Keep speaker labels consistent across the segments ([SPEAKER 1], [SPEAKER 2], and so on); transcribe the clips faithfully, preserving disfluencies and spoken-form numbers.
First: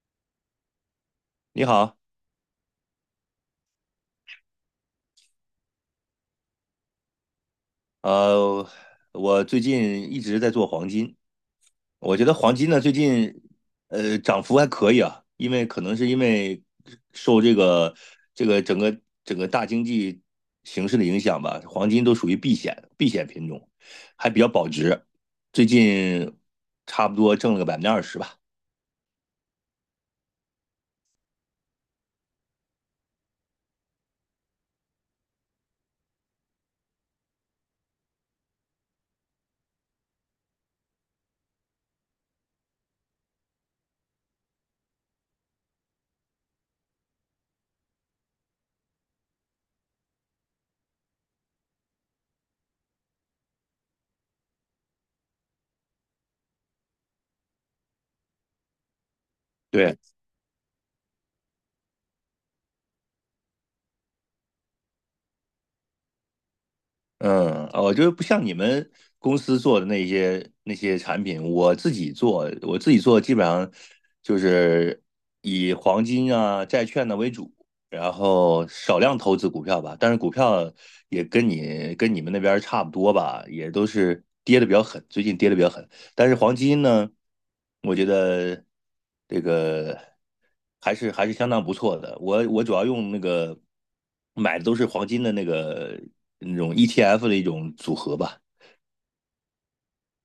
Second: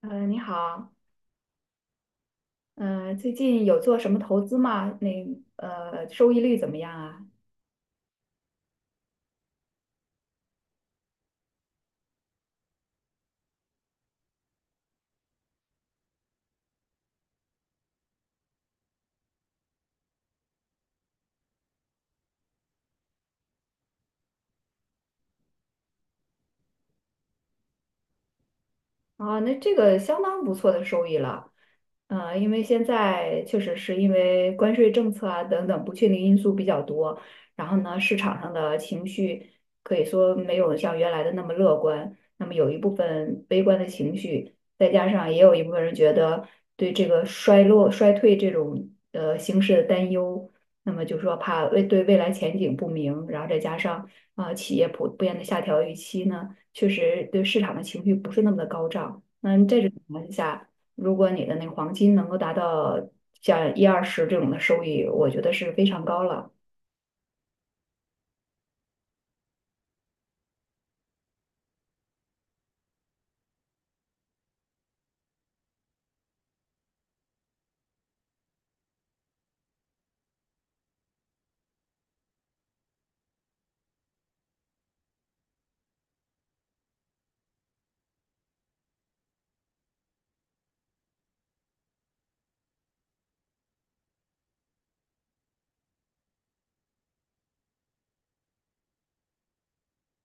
[SPEAKER 1] 嗯，你好，
[SPEAKER 2] 你好。
[SPEAKER 1] 嗯，最近有做什么投资吗？那呃，收益率怎么样啊？
[SPEAKER 2] 呃，我最近一直在做黄金。我觉得黄金呢最近呃涨幅还可以啊，因为可能是因为受这个这个整个整个大经济形势的影响吧。黄金都属于避险避险品种，还比较保值。最近差不多挣了个百分之二十吧。
[SPEAKER 1] 啊，那这个相当不错的收益了，呃，因为现在确实是因为关税政策啊等等不确定因素比较多，然后呢，市场上的情绪可以说没有像原来的那么乐观，那么有一部分悲观的情绪，再加上也有一部分人觉得对这个衰落、衰退这种呃形势的担忧，那么就说怕未对未来前景不明，然后再加上啊、呃企业普遍的下调预期呢。确实对市场的情绪不是那么的高涨。那这种
[SPEAKER 2] 对，
[SPEAKER 1] 情况下，如果你的那个黄金能够达到像一二十这种的收益，我觉得是非常高了。
[SPEAKER 2] 嗯，我觉得不像你们公司做的那些那些产品。我自己做，我自己做基本上就是以黄金啊、债券呢、为主，然后少量投资股票吧。但是股票也跟你跟你们那边儿差不多吧，也都是跌的比较狠，最近跌的比较狠。但是黄金呢，我觉得这个还是还是相当不错的。我我主要用那个买的都是黄金的那个那种 E T F 的一种组合吧。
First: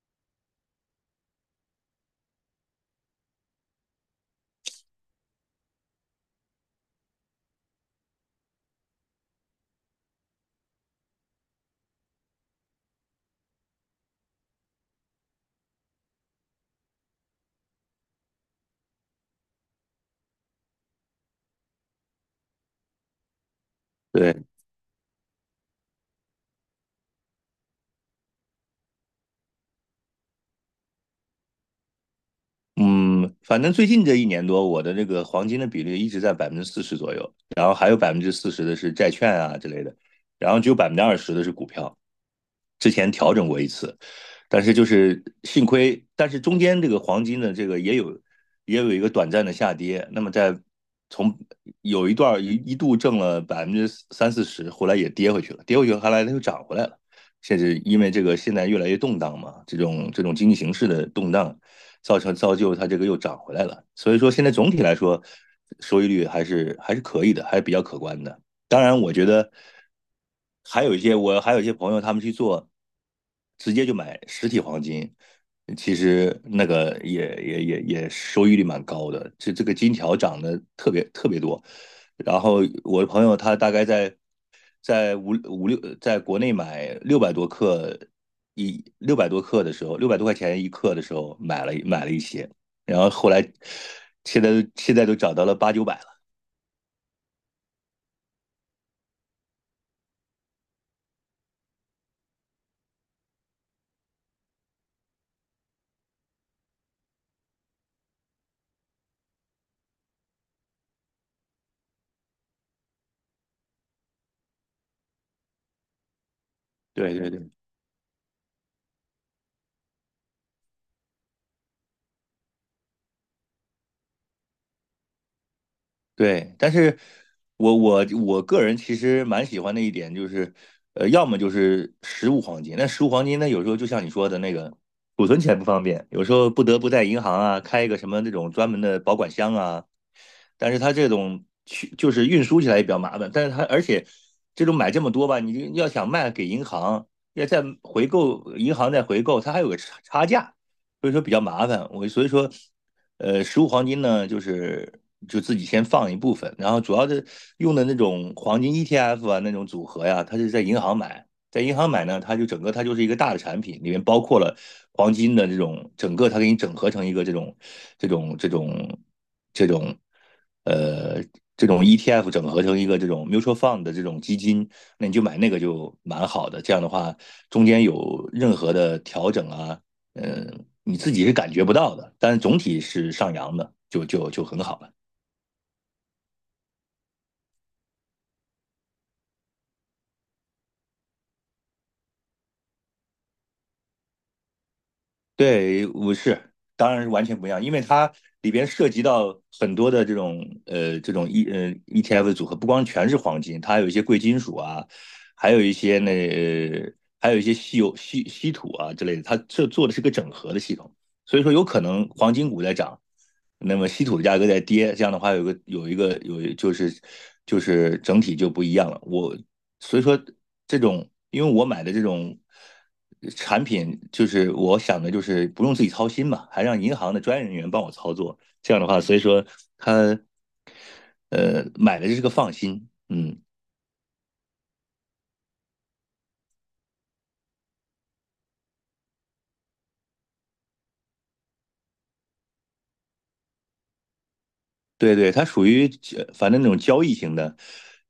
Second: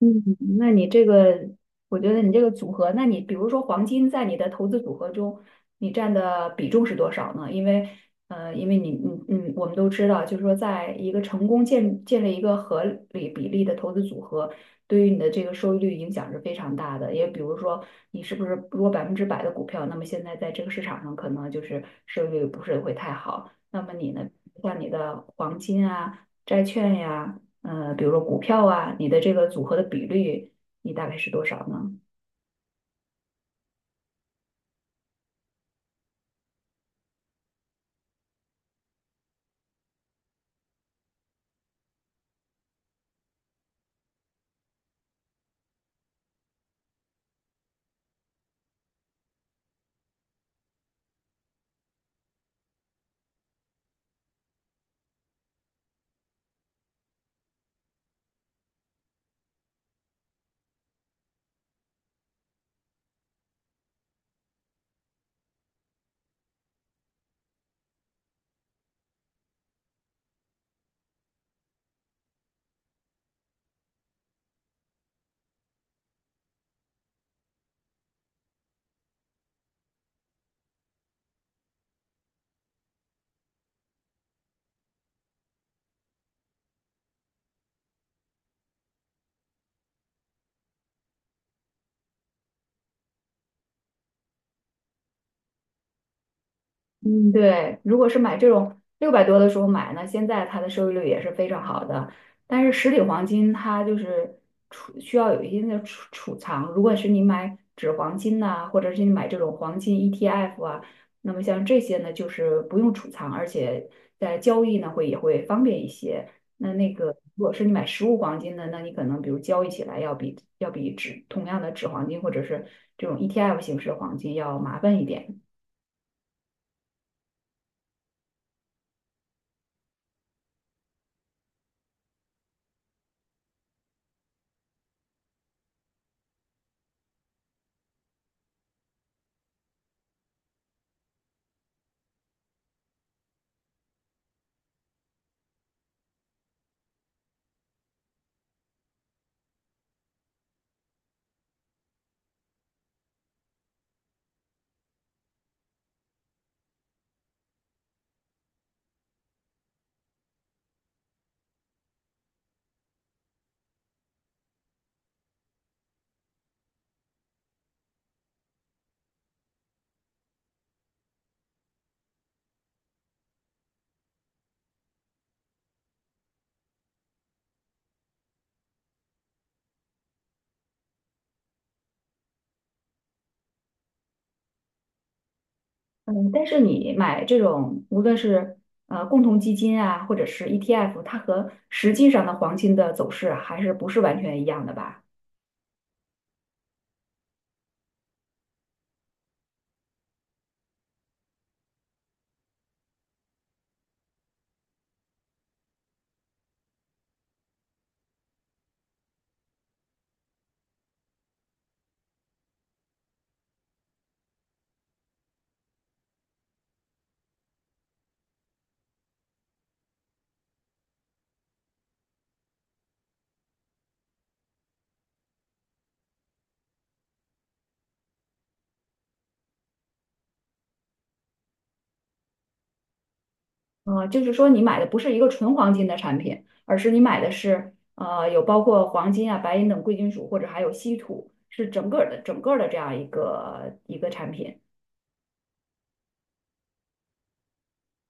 [SPEAKER 1] 嗯，那你这个，我觉得你这个组合，那你比如说黄金在你的投资组合中，你占的比重是多少呢？因为，呃，因为你，嗯嗯，我们都知道，就是说，在一个成功建建立一个合理比例的投资组合，对于你的这个收益率影响是非常大的。也比如说，你是不是如果百分之百的股票，那么现在在这个市场上可能就是收益率不是会太好。那么你呢，
[SPEAKER 2] 对，
[SPEAKER 1] 像你的黄金啊、债券呀。呃，比如说股票啊，你的这个组合的比率，你大概是多少呢？
[SPEAKER 2] 嗯，反正最近这一年多，我的这个黄金的比例一直在百分之四十左右，然后还有百分之四十的是债券啊之类的，然后只有百分之二十的是股票。之前调整过一次，但是就是幸亏，但是中间这个黄金的这个也有也有一个短暂的下跌，那么在从有一段儿一一度挣了百分之三四十，后来也跌回去了，跌回去后来它又涨回来了。甚至因为这个现在越来越动荡嘛，这种这种经济形势的动荡，造成造就它这个又涨回来了。所以说现在总体来说，收益率还是还是可以的，还是比较可观的。当然，我觉得还有一些我还有一些朋友他们去做，直接就买实体黄金，其实那个也也也也收益率蛮高的。这这个金条涨得特别特别多。然后我的朋友他大概在在五五六，在国内买六百多克一六百多克的时候，六百多块钱一克的时候买了买了一些，然后后来现在现在都涨到了八九百了。
[SPEAKER 1] 嗯对，如果是买这种六百多的时候买呢，现在它的收益率也是非常好的。但是实体黄金它就是储需要有一定的储储藏，如果是你买纸黄金呐、或者是你买这种黄金 E T F 啊，那么像这些呢，就是不用储藏，而且在交易呢会也会方便一些。那那
[SPEAKER 2] 对
[SPEAKER 1] 个
[SPEAKER 2] 对对。
[SPEAKER 1] 如果是你买实物黄金的，那你可能比如交易起来要比要比纸同样的纸黄金或者是这种 E T F 形式的黄金要麻烦一点。
[SPEAKER 2] 对，但是我我我个人其实蛮喜欢的一点就是，呃，要么就是实物黄金。那实物黄金呢，有时候就像你说的那个，储存起来不方便，有时候不得不在银行啊开一个什么那种专门的保管箱啊，但是它这种去就是运输起来也比较麻烦，但是它而且这种买这么多吧，你就要想卖给银行，要再回购，银行再回购，它还有个差差价，所以说比较麻烦。我所以说，呃，实物黄金呢，就是就自己先放一部分，然后主要的用的那种黄金 E T F 啊，那种组合呀，它是在银行买。在银行买呢，它就整个它就是一个大的产品，里面包括了黄金的这种整个，它给你整合成一个这种这种这种这种呃。这种 E T F 整合成一个这种 mutual fund 的这种基金，那你就买那个就蛮好的。这样的话，中间有任何的调整啊，嗯，你自己是感觉不到的，但是总体是上扬的，就就就很好了。
[SPEAKER 1] 嗯，但是你买这种，无论是呃共同基金啊，或者是 E T F，它和实际上的黄金的走势啊还是不是完全一样的吧？
[SPEAKER 2] 对，我是，当然是完全不一样，因为它里边涉及到很多的这种呃这种 E 呃 E T F 的组合，不光全是黄金，它还有一些贵金属啊，还有一些那、呃还有一些稀有稀稀土啊之类的，它这做的是个整合的系统。所以说有可能黄金股在涨，那么稀土的价格在跌，这样的话有个有一个有就是就是整体就不一样了。我所以说这种，因为我买的这种产品，就是我想的就是不用自己操心嘛，还让银行的专业人员帮我操作，这样的话，所以说他呃买的就是个放心，嗯。
[SPEAKER 1] 呃，就是说你买的不是一个纯黄金的产品，而是你买的是呃有包括黄金啊、白银等贵金属，或者还有稀土，是整个儿的整个儿的这样一个一个产品。
[SPEAKER 2] 对对，它属于呃反正那种交易型的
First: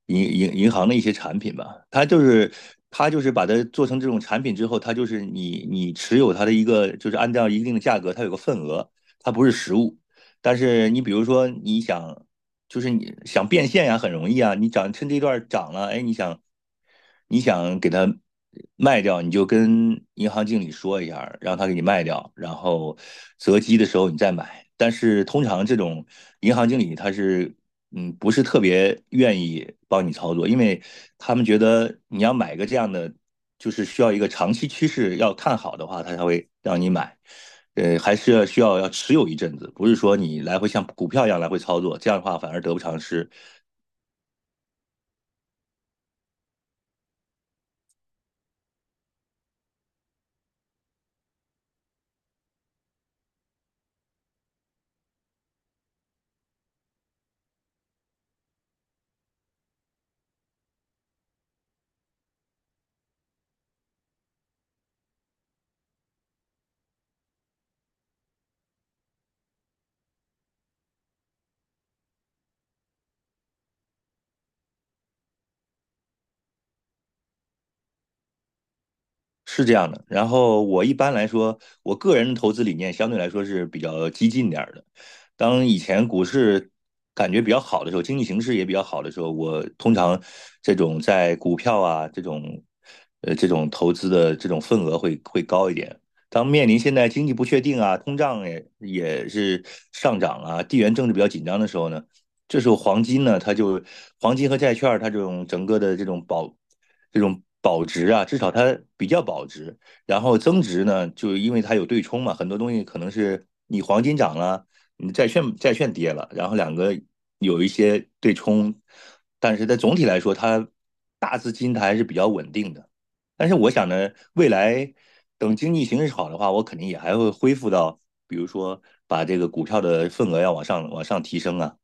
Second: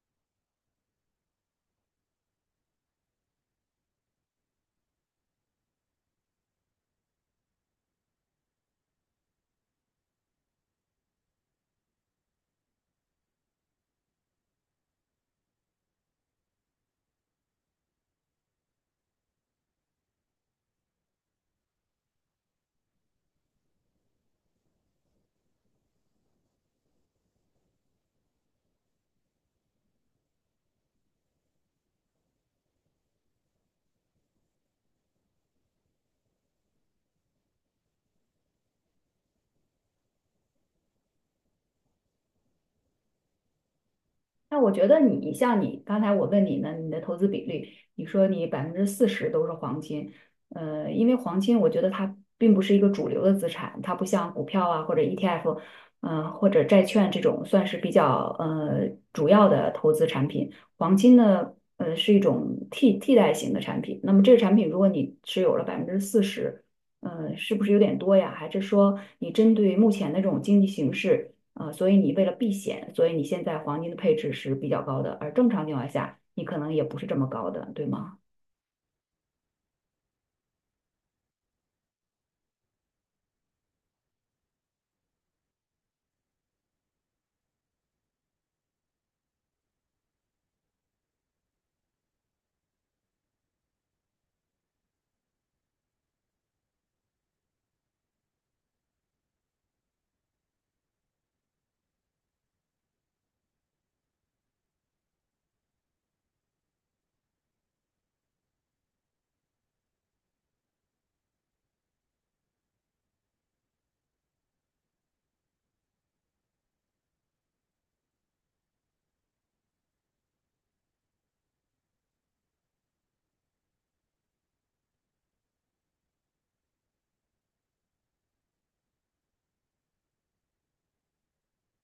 [SPEAKER 2] 银银银行的一些产品吧，它就是它就是把它做成这种产品之后，它就是你你持有它的一个就是按照一定的价格，它有个份额，它不是实物。但是你比如说你想就是你想变现呀，很容易啊。你涨趁这段涨了，哎，你想你想给它卖掉，你就跟银行经理说一下，让他给你卖掉，然后择机的时候你再买。但是通常这种银行经理他是嗯不是特别愿意帮你操作，因为他们觉得你要买个这样的，就是需要一个长期趋势要看好的话，他才会让你买。呃，还是要需要要持有一阵子，不是说你来回像股票一样来回操作，这样的话反而得不偿失。
[SPEAKER 1] 那我觉得你像你刚才我问你呢，你的投资比率，你说你百分之四十都是黄金，呃，因为黄金我觉得它并不是一个主流的资产，它不像股票啊或者 E T F，嗯，呃或者债券这种算是比较呃主要的投资产品。黄金呢，呃是一种替替代型的产品。那么这个产品如果你持有了百分之四十，呃，是不是有点多呀？还是说你针对目前的这种经济形势？啊，呃所以你为了避险，所以你现在黄金的配置是比较高的，而正常情况下，你可能也不是这么高的，对吗？
[SPEAKER 2] 是这样的。然后我一般来说，我个人的投资理念相对来说是比较激进点儿的。当以前股市感觉比较好的时候，经济形势也比较好的时候，我通常这种在股票啊这种呃这种投资的这种份额会会高一点。当面临现在经济不确定啊，通胀也也是上涨啊，地缘政治比较紧张的时候呢，这时候黄金呢，它就黄金和债券它这种整个的这种保这种保值啊，至少它比较保值。然后增值呢，就因为它有对冲嘛，很多东西可能是你黄金涨了，你债券债券跌了，然后两个有一些对冲。但是在总体来说，它大资金它还是比较稳定的。但是我想呢，未来等经济形势好的话，我肯定也还会恢复到，比如说把这个股票的份额要往上往上提升啊。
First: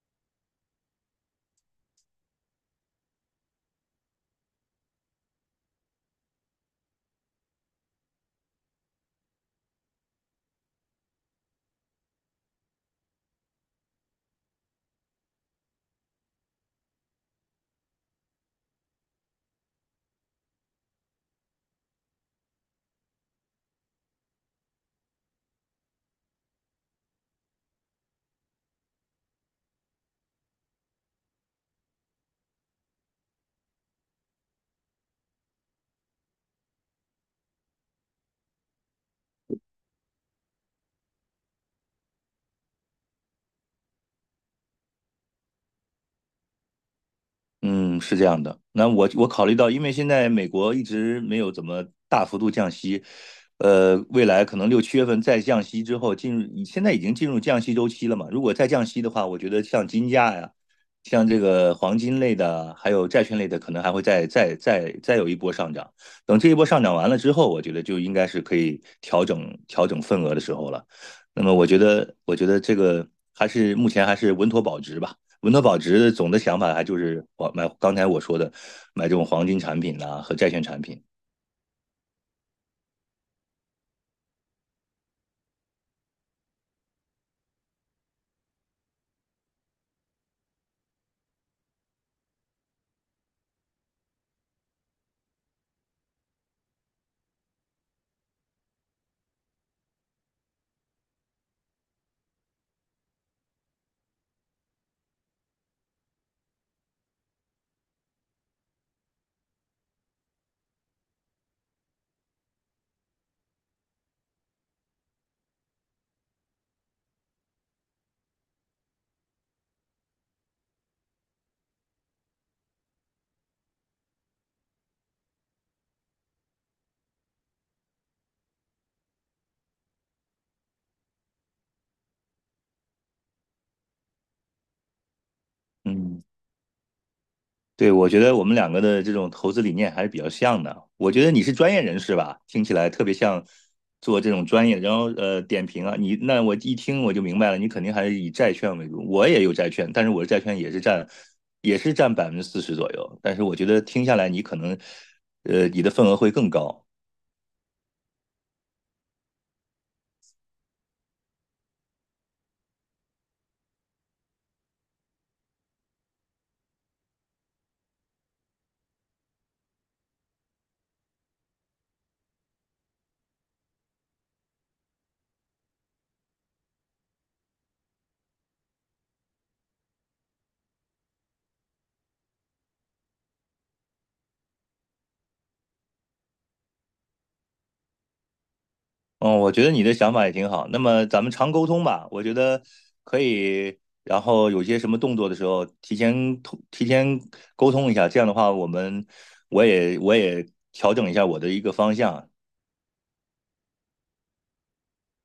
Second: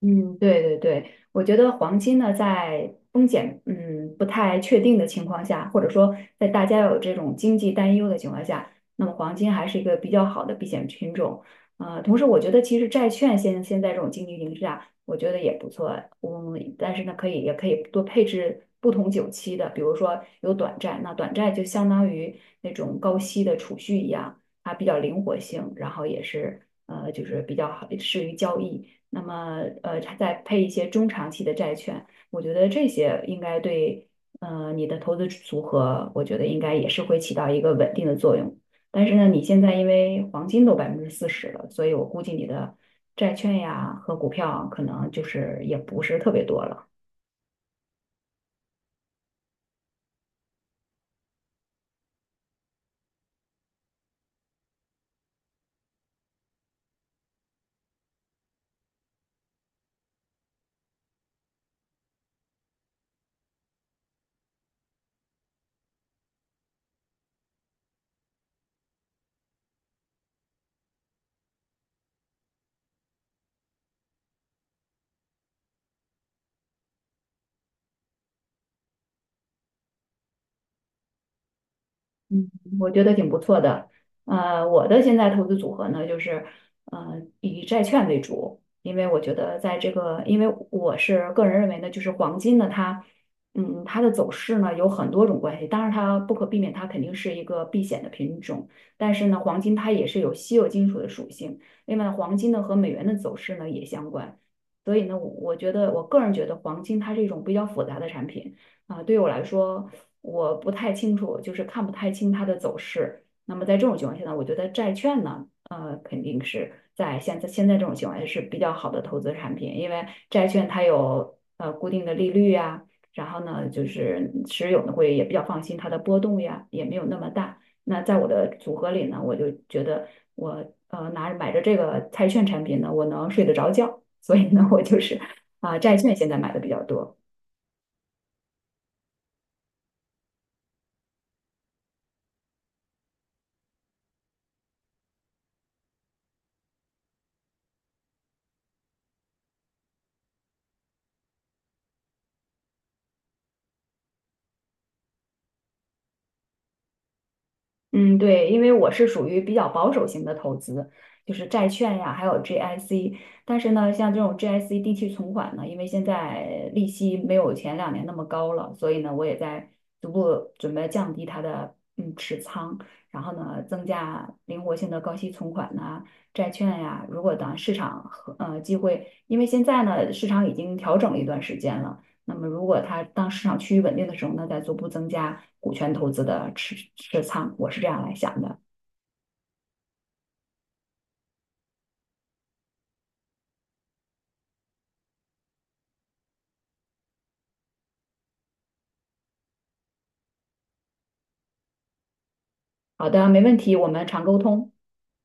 [SPEAKER 1] 嗯，对对对，我觉得黄金呢，在风险嗯不太确定的情况下，或者说在大家有这种经济担忧的情况下，那么黄金还是一个比较好的避险品种。呃，同时我觉得其实债券现现在这种经济形势下，我觉得也不错。嗯，但是呢，可以也可以多配置不同久期的，比如说有短债，那短债就相当于那种高息的储蓄一样，它比较灵活性，然后也是呃就是比较好适于交易。那么呃再配一些中长期的债券，我觉得这些应该对呃你的投资组合，我觉得应该也是会起到一个稳定的作用。但是呢，你现在因为黄金都百分之四十了，所以我估计你的债券呀和股票可能就是也不是特别多了。
[SPEAKER 2] 嗯，是这样的。那我我考虑到，因为现在美国一直没有怎么大幅度降息，呃，未来可能六七月份再降息之后，进入现在已经进入降息周期了嘛。如果再降息的话，我觉得像金价呀，像这个黄金类的，还有债券类的，可能还会再再再再有一波上涨。等这一波上涨完了之后，我觉得就应该是可以调整调整份额的时候了。那么我觉得，我觉得这个还是目前还是稳妥保值吧。文德保值总的想法还就是我买刚才我说的买这种黄金产品呐、和债券产品。
[SPEAKER 1] 嗯，我觉得挺不错的。呃，我的现在投资组合呢，就是呃以债券为主，因为我觉得在这个，因为我是个人认为呢，就是黄金呢，它嗯它的走势呢有很多种关系，当然它不可避免，它肯定是一个避险的品种，但是呢，黄金它也是有稀有金属的属性，另外黄金呢和美元的走势呢也相关，所以呢，我我觉得我个人觉得黄金它是一种比较复杂的产品啊，对我来说。我不太清楚，就是看不太清它的走势。那么在这种情况下呢，我觉得债券呢，呃，肯定是在现在现在这种情况下是比较好的投资产品，因为债券它有呃固定的利率呀，然后呢，就是持有呢会也比较放心，它的波动呀也没有那么大。那在我的组合里呢，我就觉得我呃拿着买着这个债券产品呢，我能睡得着觉，所以呢，我就是啊、债券
[SPEAKER 2] 嗯，
[SPEAKER 1] 现在买的比较多。
[SPEAKER 2] 对，我觉得我们两个的这种投资理念还是比较像的。我觉得你是专业人士吧，听起来特别像做这种专业，然后呃点评啊，你那我一听我就明白了，你肯定还是以债券为主。我也有债券，但是我的债券也是占也是占百分之四十左右，但是我觉得听下来你可能呃你的份额会更高。
[SPEAKER 1] 嗯，对，因为我是属于比较保守型的投资，就是债券呀，还有 G I C。但是呢，像这种 G I C 定期存款呢，因为现在利息没有前两年那么高了，所以呢，我也在逐步准备降低它的嗯持仓，然后呢，增加灵活性的高息存款呐、债券呀。如果当市场和呃机会，因为现在呢，市场已经调整了一段时间了。那么，如果它当市场趋于稳定的时候呢，再逐步增加股权投资的持持仓，我是这样来想的。
[SPEAKER 2] 嗯，我觉得你的想法也挺好。那么咱们常沟通吧。我觉得可以。然后有些什么动作的时候，提前通提前沟通一下，这样的话，我们我也我也调整一下我的一个方向。
[SPEAKER 1] 好的，没问题，我们常沟通，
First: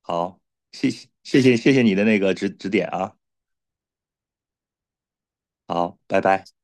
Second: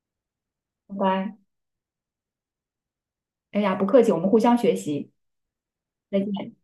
[SPEAKER 2] 好，谢
[SPEAKER 1] 拜
[SPEAKER 2] 谢
[SPEAKER 1] 拜。
[SPEAKER 2] 谢谢谢谢你的那个指指点啊。
[SPEAKER 1] 哎呀，不客气，我们互相学习，
[SPEAKER 2] 好，
[SPEAKER 1] 再
[SPEAKER 2] 拜拜。
[SPEAKER 1] 见。